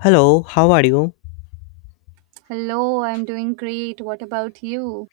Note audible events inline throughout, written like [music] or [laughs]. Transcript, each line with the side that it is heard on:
left: Hello, how are you?
right: Hello, I'm doing great. What about you?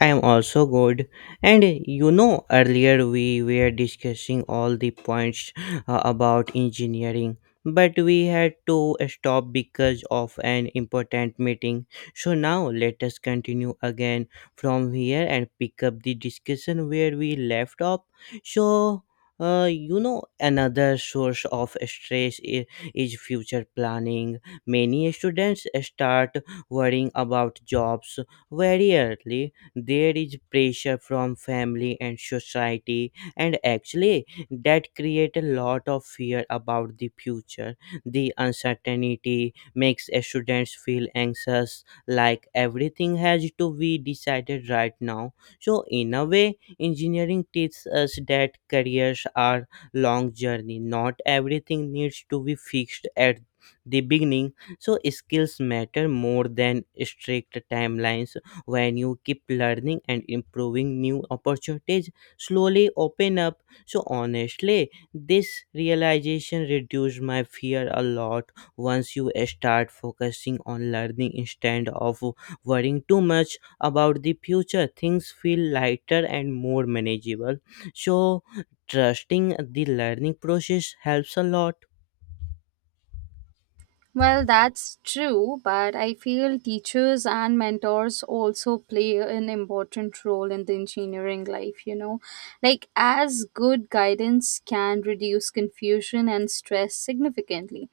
left: I am also good. And you know, earlier we were discussing all the points about engineering, but we had to stop because of an important meeting. So now let us continue again from here and pick up the discussion where we left off. So, you know, another source of stress is future planning. Many students start worrying about jobs very early. There is pressure from family and society, and actually that create a lot of fear about the future. The uncertainty makes students feel anxious, like everything has to be decided right now. So in a way, engineering teaches us that careers are long journey, not everything needs to be fixed at the beginning. So skills matter more than strict timelines. When you keep learning and improving, new opportunities slowly open up. So honestly, this realization reduced my fear a lot. Once you start focusing on learning instead of worrying too much about the future, things feel lighter and more manageable. So trusting the learning process helps a lot.
right: Well, that's true, but I feel teachers and mentors also play an important role in the engineering life, you know. Like, as good guidance can reduce confusion and stress significantly.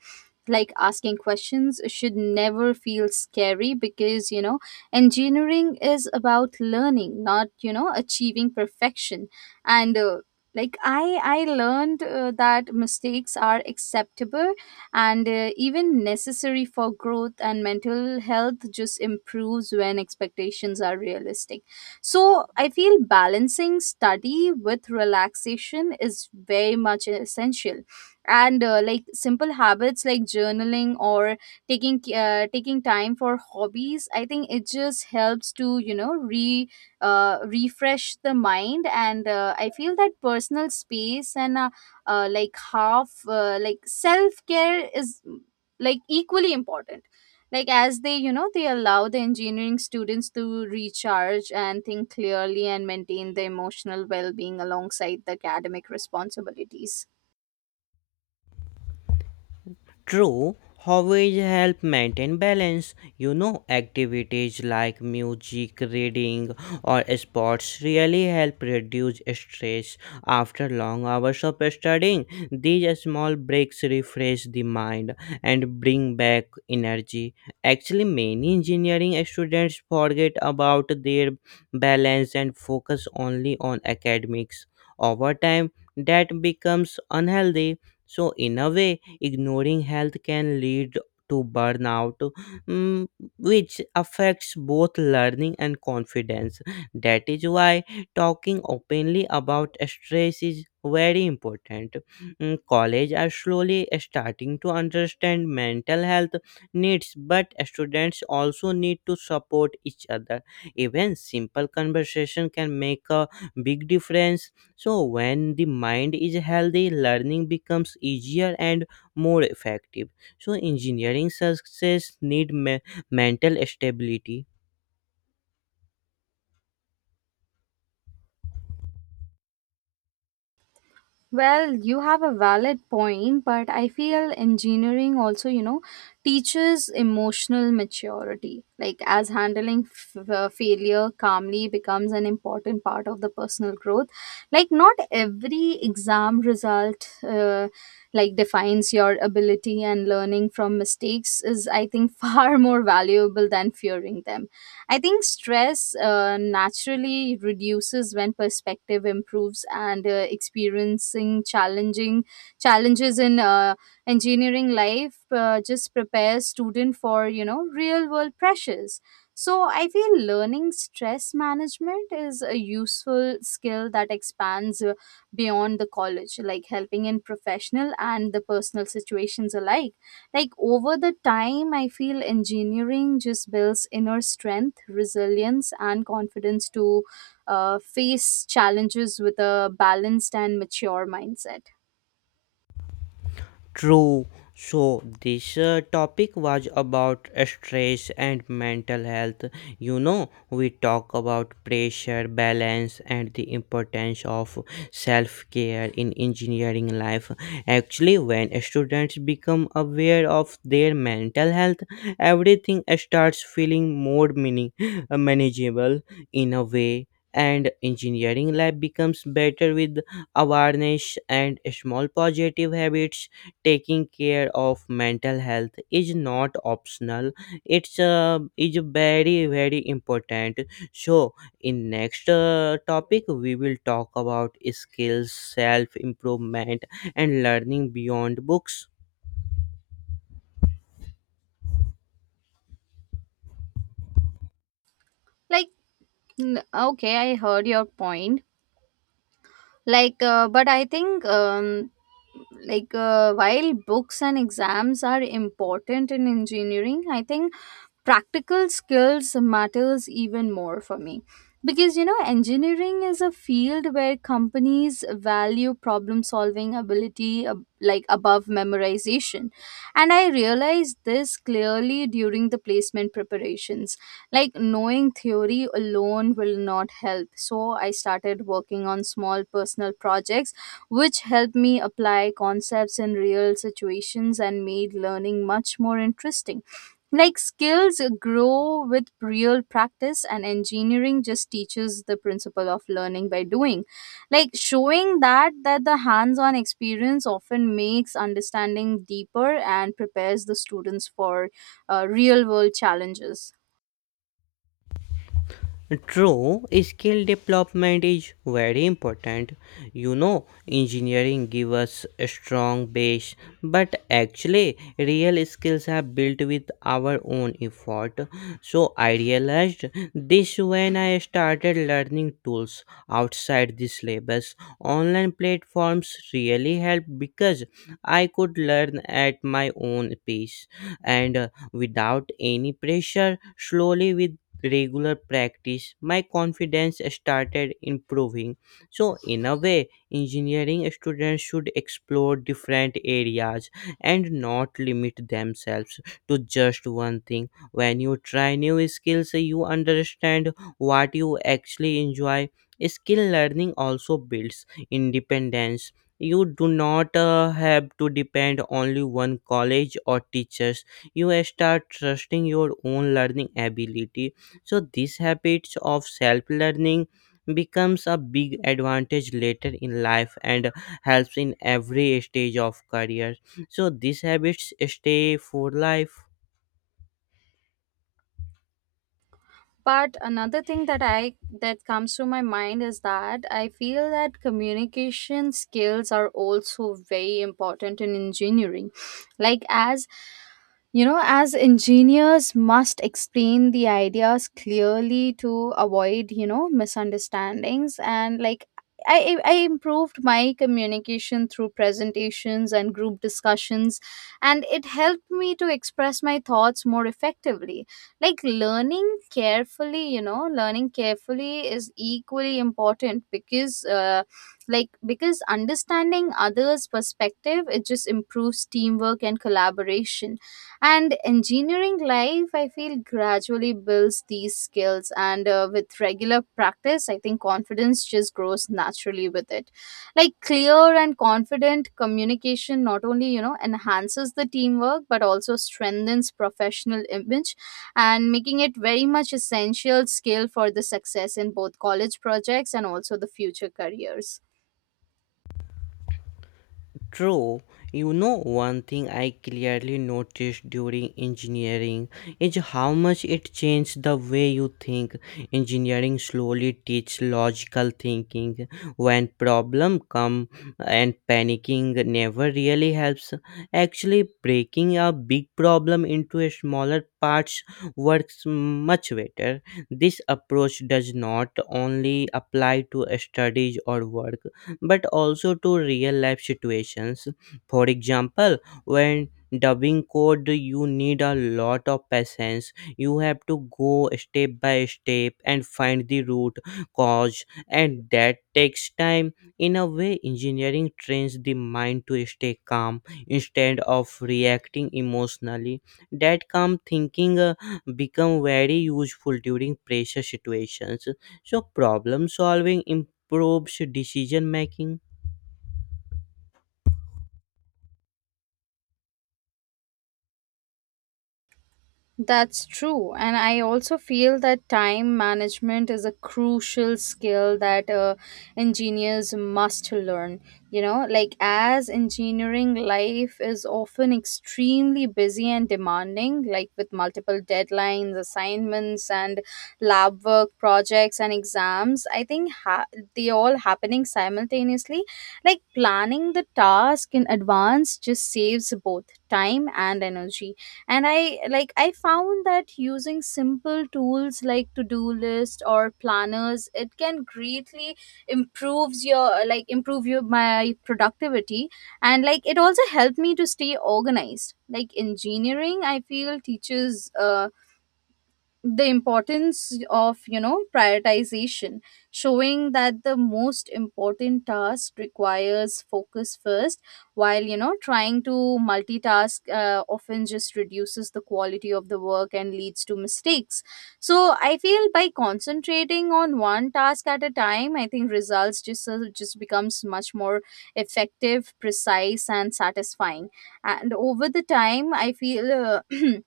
right: Like, asking questions should never feel scary because, engineering is about learning, not, achieving perfection. And, uh, like I learned that mistakes are acceptable and even necessary for growth, and mental health just improves when expectations are realistic. So I feel balancing study with relaxation is very much essential. And like simple habits like journaling or taking time for hobbies, I think it just helps to you know re refresh the mind. And I feel that personal space and like half like self-care is like equally important, like as they, you know, they allow the engineering students to recharge and think clearly and maintain the emotional well-being alongside the academic responsibilities.
left: True, hobbies help maintain balance. You know, activities like music, reading, or sports really help reduce stress after long hours of studying. These small breaks refresh the mind and bring back energy. Actually, many engineering students forget about their balance and focus only on academics. Over time, that becomes unhealthy. So, in a way, ignoring health can lead to burnout, mm, which affects both learning and confidence. That is why talking openly about stress is very important. Mm, college are slowly starting to understand mental health needs, but students also need to support each other. Even simple conversation can make a big difference. So when the mind is healthy, learning becomes easier and more effective. So, engineering success need me- mental stability.
right: Well, you have a valid point, but I feel engineering also, you know, teaches emotional maturity. Like, as handling failure calmly becomes an important part of the personal growth. Like, not every exam result, like, defines your ability, and learning from mistakes is, I think, [laughs] far more valuable than fearing them. I think stress naturally reduces when perspective improves, and experiencing challenging challenges in engineering life just prepares student for, you know, real world pressures. So I feel learning stress management is a useful skill that expands beyond the college, like helping in professional and the personal situations alike. Like over the time, I feel engineering just builds inner strength, resilience, and confidence to face challenges with a balanced and mature mindset.
left: True. So, this topic was about stress and mental health. You know, we talk about pressure, balance, and the importance of self care in engineering life. Actually, when students become aware of their mental health, everything starts feeling more meaning, manageable in a way. And engineering lab becomes better with awareness and small positive habits. Taking care of mental health is not optional, it's is very very important. So in next topic, we will talk about skills, self improvement, and learning beyond books.
right: Like, okay, I heard your point. Like, but I think like while books and exams are important in engineering, I think practical skills matters even more for me, because you know engineering is a field where companies value problem solving ability like above memorization. And I realized this clearly during the placement preparations. Like knowing theory alone will not help, so I started working on small personal projects, which helped me apply concepts in real situations and made learning much more interesting. Like skills grow with real practice, and engineering just teaches the principle of learning by doing. Like showing that the hands-on experience often makes understanding deeper and prepares the students for real-world challenges.
left: True, skill development is very important. You know, engineering gives us a strong base, but actually, real skills are built with our own effort. So, I realized this when I started learning tools outside the syllabus. Online platforms really help because I could learn at my own pace and without any pressure. Slowly, with regular practice, my confidence started improving. So, in a way, engineering students should explore different areas and not limit themselves to just one thing. When you try new skills, you understand what you actually enjoy. Skill learning also builds independence. You do not have to depend only one college or teachers. You start trusting your own learning ability, so these habits of self learning becomes a big advantage later in life and helps in every stage of career. So these habits stay for life.
right: But another thing that comes to my mind is that I feel that communication skills are also very important in engineering, like as you know, as engineers must explain the ideas clearly to avoid, you know, misunderstandings. And like I improved my communication through presentations and group discussions, and it helped me to express my thoughts more effectively. Like learning carefully is equally important, because like because understanding others perspective, it just improves teamwork and collaboration. And engineering life, I feel, gradually builds these skills. And with regular practice, I think confidence just grows naturally with it. Like clear and confident communication not only, you know, enhances the teamwork but also strengthens professional image, and making it very much essential skill for the success in both college projects and also the future careers.
left: True, you know, one thing I clearly noticed during engineering is how much it changed the way you think. Engineering slowly teaches logical thinking when problem come, and panicking never really helps. Actually, breaking a big problem into a smaller parts works much better. This approach does not only apply to studies or work but also to real life situations. For example, when dubbing code, you need a lot of patience. You have to go step by step and find the root cause, and that takes time. In a way, engineering trains the mind to stay calm instead of reacting emotionally. That calm thinking become very useful during pressure situations. So problem solving improves decision making.
right: That's true. And I also feel that time management is a crucial skill that engineers must learn. You know, like as engineering life is often extremely busy and demanding, like with multiple deadlines, assignments, and lab work projects and exams, I think they all happening simultaneously. Like planning the task in advance just saves both time and energy. And I found that using simple tools like to-do list or planners, it can greatly improve your my productivity, and like it also helped me to stay organized. Like engineering, I feel, teaches the importance of, you know, prioritization, showing that the most important task requires focus first, while, you know, trying to multitask often just reduces the quality of the work and leads to mistakes. So I feel by concentrating on one task at a time, I think results just becomes much more effective, precise, and satisfying. And over the time, I feel [clears throat]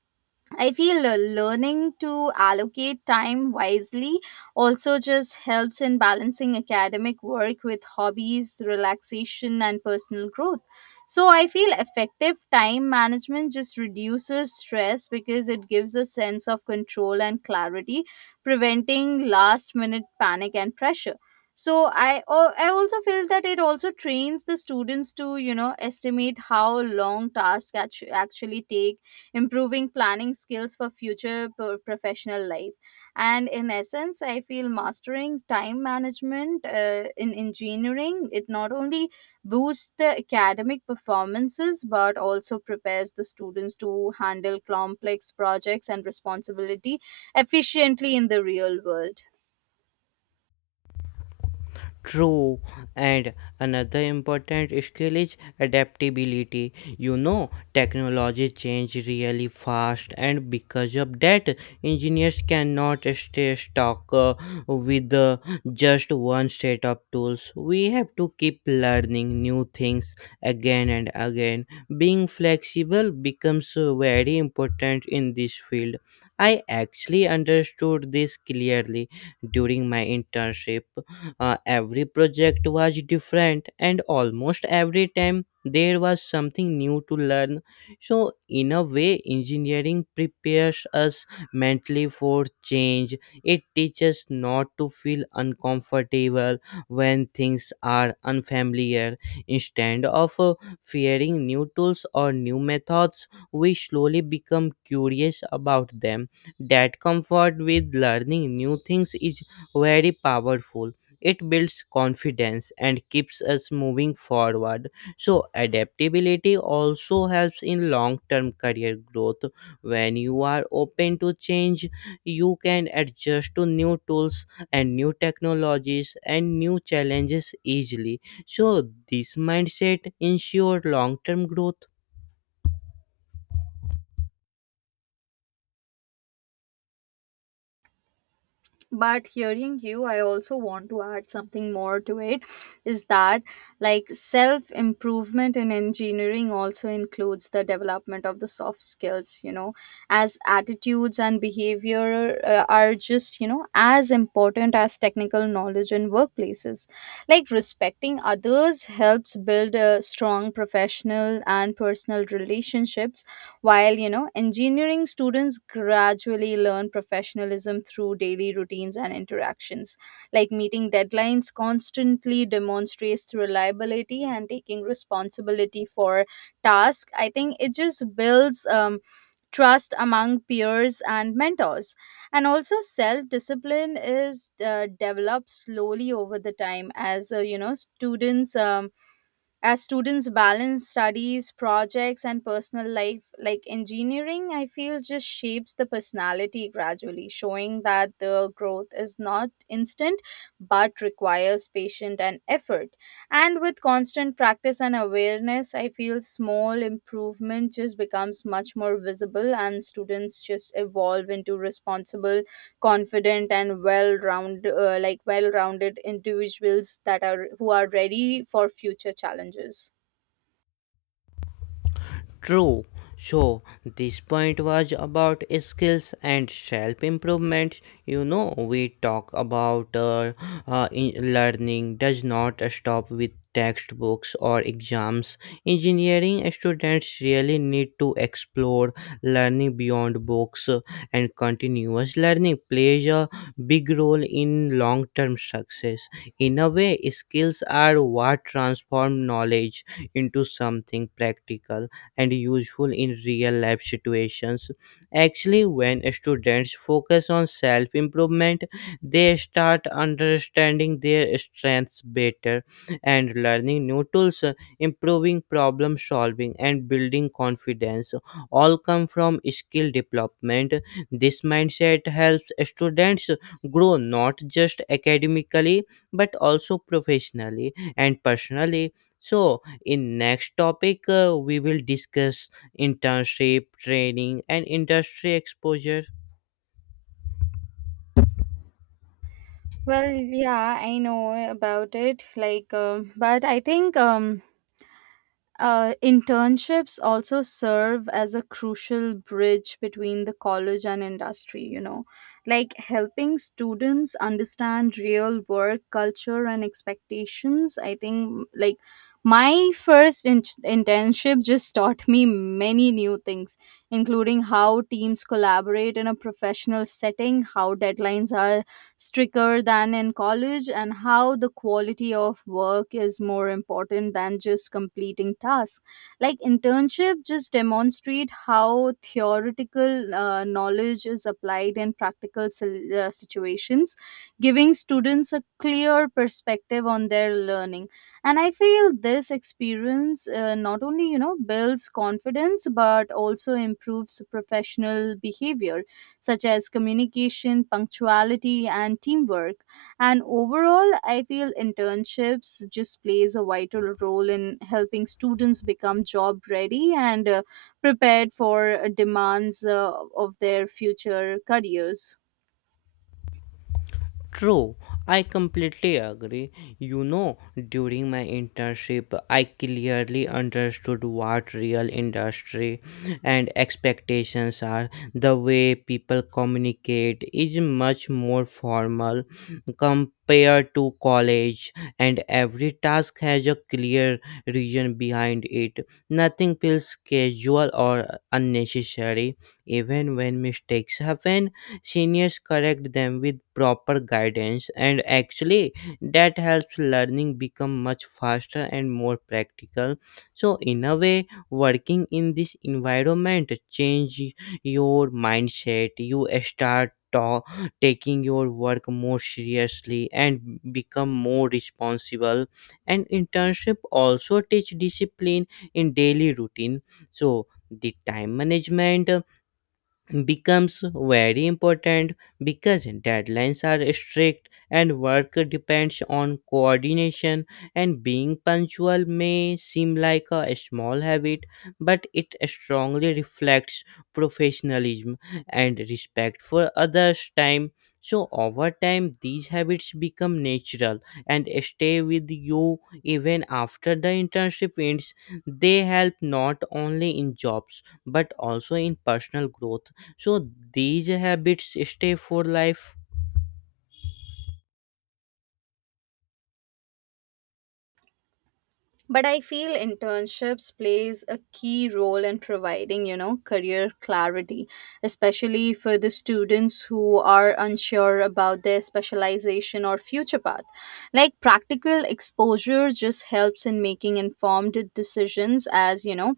right: I feel learning to allocate time wisely also just helps in balancing academic work with hobbies, relaxation, and personal growth. So, I feel effective time management just reduces stress because it gives a sense of control and clarity, preventing last minute panic and pressure. So I also feel that it also trains the students to, you know, estimate how long tasks actually take, improving planning skills for future professional life. And in essence, I feel mastering time management in engineering, it not only boosts the academic performances but also prepares the students to handle complex projects and responsibility efficiently in the real world.
left: True, and another important skill is adaptability. You know, technology change really fast, and because of that, engineers cannot stay stuck with just one set of tools. We have to keep learning new things again and again. Being flexible becomes very important in this field. I actually understood this clearly during my internship. Every project was different, and almost every time there was something new to learn. So, in a way, engineering prepares us mentally for change. It teaches not to feel uncomfortable when things are unfamiliar. Instead of fearing new tools or new methods, we slowly become curious about them. That comfort with learning new things is very powerful. It builds confidence and keeps us moving forward. So, adaptability also helps in long term career growth. When you are open to change, you can adjust to new tools and new technologies and new challenges easily. So, this mindset ensures long term growth.
right: But hearing you, I also want to add something more to it, is that like self improvement in engineering also includes the development of the soft skills, you know, as attitudes and behavior are just, you know, as important as technical knowledge in workplaces. Like respecting others helps build a strong professional and personal relationships, while, you know, engineering students gradually learn professionalism through daily routines and interactions. Like meeting deadlines constantly demonstrates reliability, and taking responsibility for tasks, I think, it just builds trust among peers and mentors. And also, self discipline is developed slowly over the time as, you know, students. As students balance studies projects and personal life. Like engineering, I feel, just shapes the personality gradually, showing that the growth is not instant but requires patient and effort. And with constant practice and awareness, I feel small improvement just becomes much more visible, and students just evolve into responsible, confident, and well round like well rounded individuals that are who are ready for future challenges.
left: True. So this point was about skills and self improvement. You know, we talk about learning does not stop with textbooks or exams. Engineering students really need to explore learning beyond books, and continuous learning plays a big role in long term success. In a way, skills are what transform knowledge into something practical and useful in real life situations. Actually, when students focus on self improvement, they start understanding their strengths better, and learning new tools, improving problem solving, and building confidence all come from skill development. This mindset helps students grow not just academically but also professionally and personally. So, in next topic we will discuss internship training and industry exposure.
right: Well, yeah, I know about it. Like, but I think internships also serve as a crucial bridge between the college and industry, you know, like helping students understand real work culture and expectations. I think, like, my internship just taught me many new things, including how teams collaborate in a professional setting, how deadlines are stricter than in college, and how the quality of work is more important than just completing tasks. Like internship just demonstrate how theoretical knowledge is applied in practical situations, giving students a clear perspective on their learning. And I feel this experience not only, you know, builds confidence but also improves professional behavior such as communication, punctuality, and teamwork. And overall, I feel internships just plays a vital role in helping students become job ready and prepared for demands of their future careers.
left: True, I completely agree. You know, during my internship, I clearly understood what real industry and expectations are. The way people communicate is much more formal compared to college, and every task has a clear reason behind it. Nothing feels casual or unnecessary. Even when mistakes happen, seniors correct them with proper guidance, and actually that helps learning become much faster and more practical. So in a way, working in this environment change your mindset. You start taking your work more seriously and become more responsible. And internship also teach discipline in daily routine. So the time management becomes very important because deadlines are strict and work depends on coordination. And being punctual may seem like a small habit, but it strongly reflects professionalism and respect for others time. So over time, these habits become natural and stay with you even after the internship ends. They help not only in jobs but also in personal growth. So these habits stay for life.
right: But I feel internships plays a key role in providing, you know, career clarity, especially for the students who are unsure about their specialization or future path. Like practical exposure just helps in making informed decisions, as you know,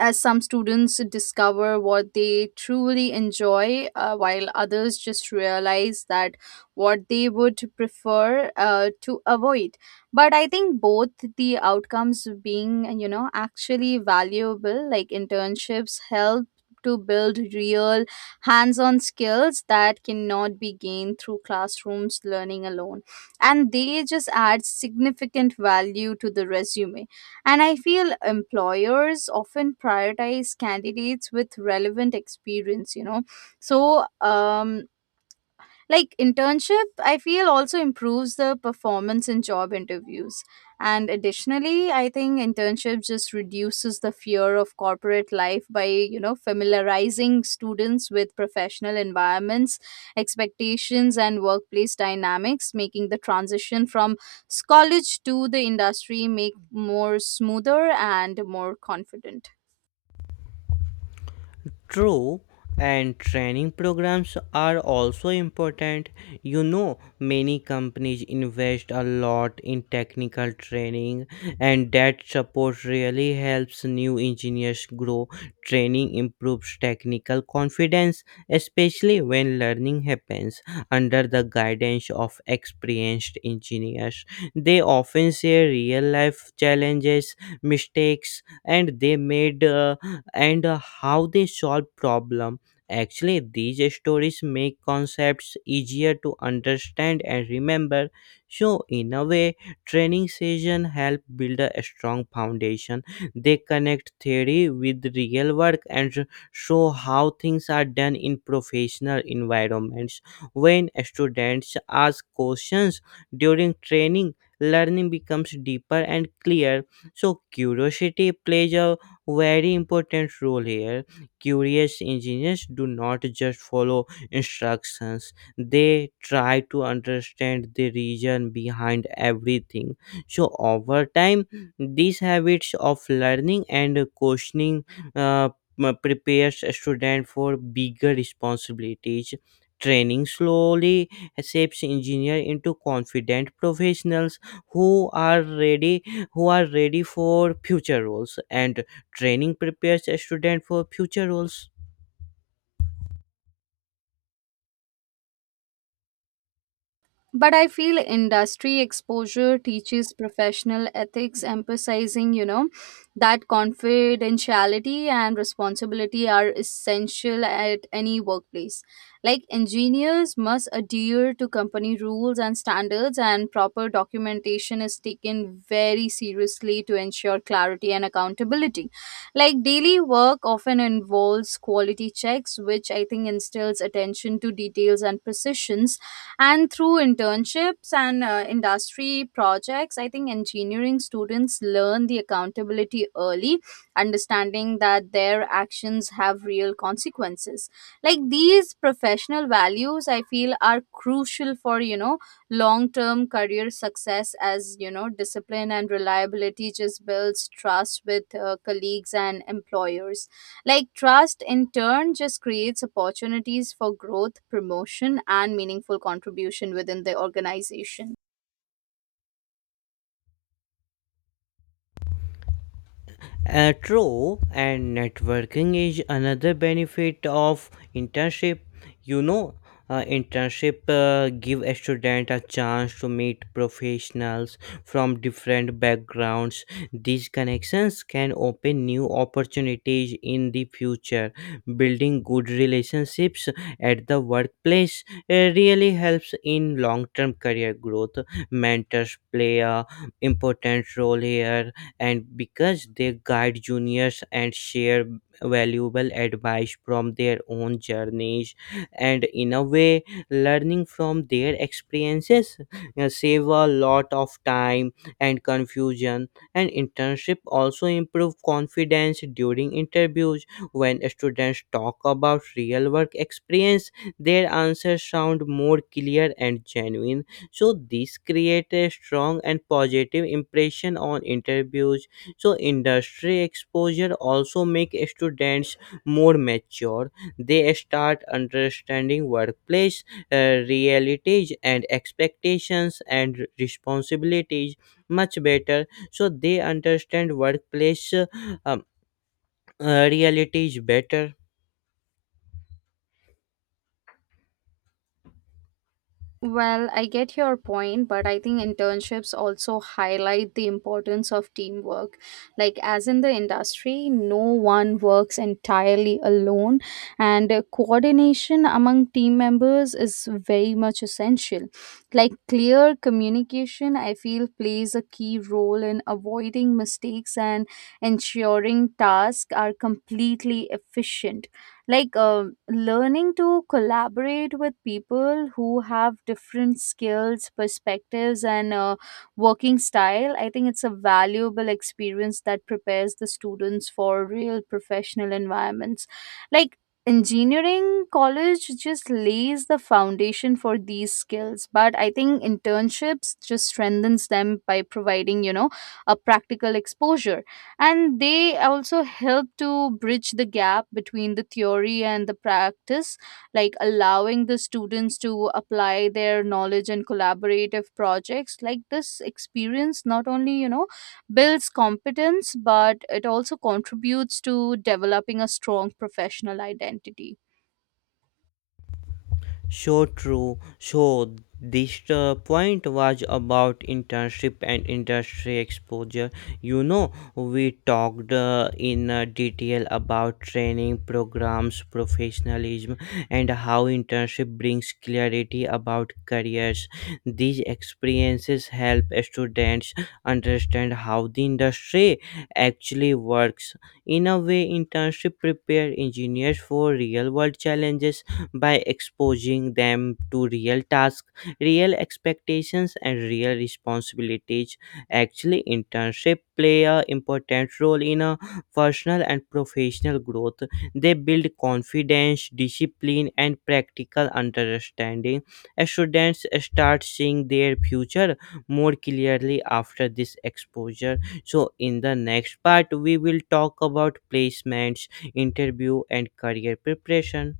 right: as some students discover what they truly enjoy, while others just realize that what they would prefer to avoid. But I think both the outcomes being, you know, actually valuable. Like internships help to build real hands on skills that cannot be gained through classrooms learning alone. And they just add significant value to the resume, and I feel employers often prioritize candidates with relevant experience, you know. So, like internship, I feel, also improves the performance in job interviews. And additionally, I think internship just reduces the fear of corporate life by, you know, familiarizing students with professional environments, expectations, and workplace dynamics, making the transition from college to the industry make more smoother and more confident.
left: True, and training programs are also important. You know, many companies invest a lot in technical training, and that support really helps new engineers grow. Training improves technical confidence, especially when learning happens under the guidance of experienced engineers. They often share real life challenges, mistakes, and they made and how they solve problem. Actually, these stories make concepts easier to understand and remember. So in a way, training session help build a strong foundation. They connect theory with real work and show how things are done in professional environments. When students ask questions during training, learning becomes deeper and clear. So curiosity plays a very important role here. Curious engineers do not just follow instructions, they try to understand the reason behind everything. So over time, these habits of learning and questioning uh, prepares a student for bigger responsibilities. Training slowly shapes engineer into confident professionals who are ready, who are ready for future roles. And training prepares a student for future roles.
right: But I feel industry exposure teaches professional ethics, emphasizing, you know, that confidentiality and responsibility are essential at any workplace. Like engineers must adhere to company rules and standards, and proper documentation is taken very seriously to ensure clarity and accountability. Like daily work often involves quality checks, which I think instills attention to details and precision. And through internships and industry projects, I think engineering students learn the accountability early, understanding that their actions have real consequences. Like these professional values, I feel, are crucial for, you know, long term career success, as you know, discipline and reliability just builds trust with colleagues and employers. Like trust in turn just creates opportunities for growth, promotion, and meaningful contribution within the organization.
left: True, and networking is another benefit of internship. You know, internship give a student a chance to meet professionals from different backgrounds. These connections can open new opportunities in the future. Building good relationships at the workplace really helps in long-term career growth. Mentors play a important role here, and because they guide juniors and share valuable advice from their own journeys. And in a way, learning from their experiences save a lot of time and confusion. And internship also improve confidence during interviews. When students talk about real work experience, their answers sound more clear and genuine. So this create a strong and positive impression on interviews. So industry exposure also make students more mature. They start understanding workplace realities and expectations and responsibilities much better. So they understand workplace um, realities better.
right: Well, I get your point, but I think internships also highlight the importance of teamwork. Like, as in the industry, no one works entirely alone, and coordination among team members is very much essential. Like, clear communication, I feel, plays a key role in avoiding mistakes and ensuring tasks are completely efficient. Like learning to collaborate with people who have different skills, perspectives, and working style, I think, it's a valuable experience that prepares the students for real professional environments. Like engineering college just lays the foundation for these skills, but I think internships just strengthens them by providing, you know, a practical exposure. And they also help to bridge the gap between the theory and the practice, like allowing the students to apply their knowledge in collaborative projects. Like this experience not only, you know, builds competence, but it also contributes to developing a strong professional identity.
left: So true. So this point was about internship and industry exposure. You know, we talked in detail about training programs, professionalism, and how internship brings clarity about careers. These experiences help students understand how the industry actually works. In a way, internship prepare engineers for real-world challenges by exposing them to real tasks, real expectations, and real responsibilities. Actually, internship play a important role in a personal and professional growth. They build confidence, discipline, and practical understanding. Students start seeing their future more clearly after this exposure. So, in the next part, we will talk about placements, interview, and career preparation.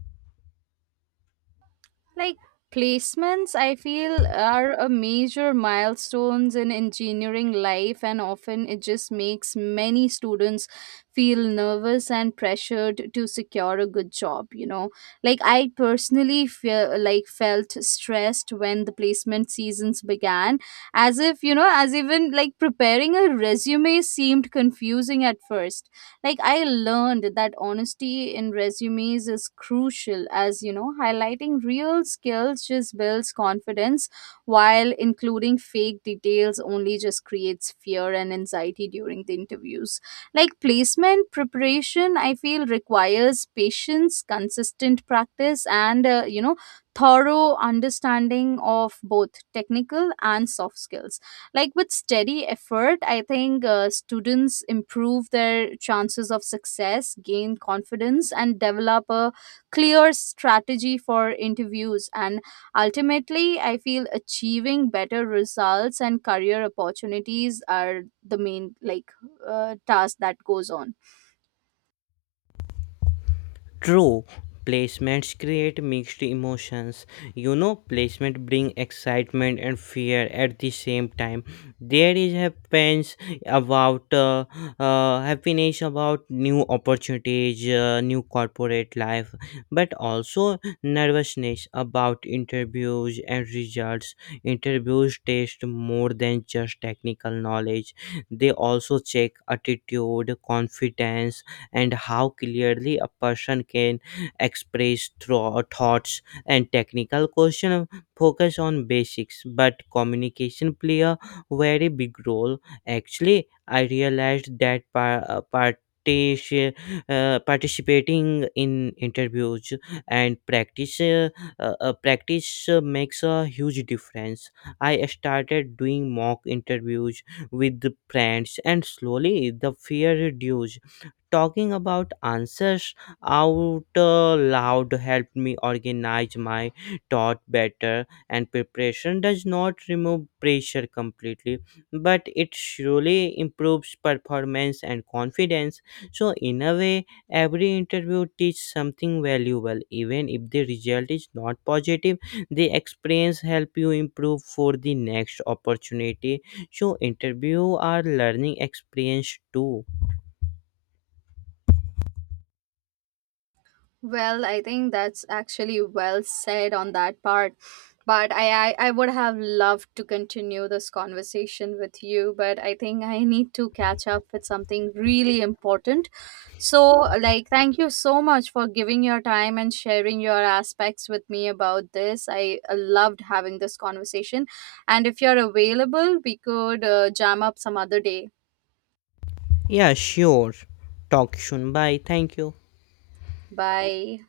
right: Like placements, I feel, are a major milestones in engineering life, and often it just makes many students feel nervous and pressured to secure a good job, you know. Like I personally feel like felt stressed when the placement seasons began, as if you know as even like preparing a resume seemed confusing at first. Like I learned that honesty in resumes is crucial, as you know, highlighting real skills just builds confidence, while including fake details only just creates fear and anxiety during the interviews. Like placement preparation, I feel, requires patience, consistent practice, and you know, thorough understanding of both technical and soft skills. Like with steady effort, I think, students improve their chances of success, gain confidence, and develop a clear strategy for interviews. And ultimately, I feel achieving better results and career opportunities are the main, like, task that goes on.
left: True, placements create mixed emotions. You know, placement bring excitement and fear at the same time. There is happens about happiness about new opportunities, new corporate life, but also nervousness about interviews and results. Interviews test more than just technical knowledge. They also check attitude, confidence, and how clearly a person can express thoughts. And technical question focus on basics, but communication play a very big role. Actually, I realized that participating in interviews and practice makes a huge difference. I started doing mock interviews with the friends, and slowly the fear reduced. Talking about answers out loud helped me organize my thought better. And preparation does not remove pressure completely, but it surely improves performance and confidence. So in a way, every interview teaches something valuable even if the result is not positive. The experience help you improve for the next opportunity. So interview are learning experience too.
right: Well, I think that's actually well said on that part. But I would have loved to continue this conversation with you, but I think I need to catch up with something really important. So, like, thank you so much for giving your time and sharing your aspects with me about this. I loved having this conversation. And if you're available, we could jam up some other day.
left: Yeah, sure. Talk soon. Bye. Thank you.
right: Bye.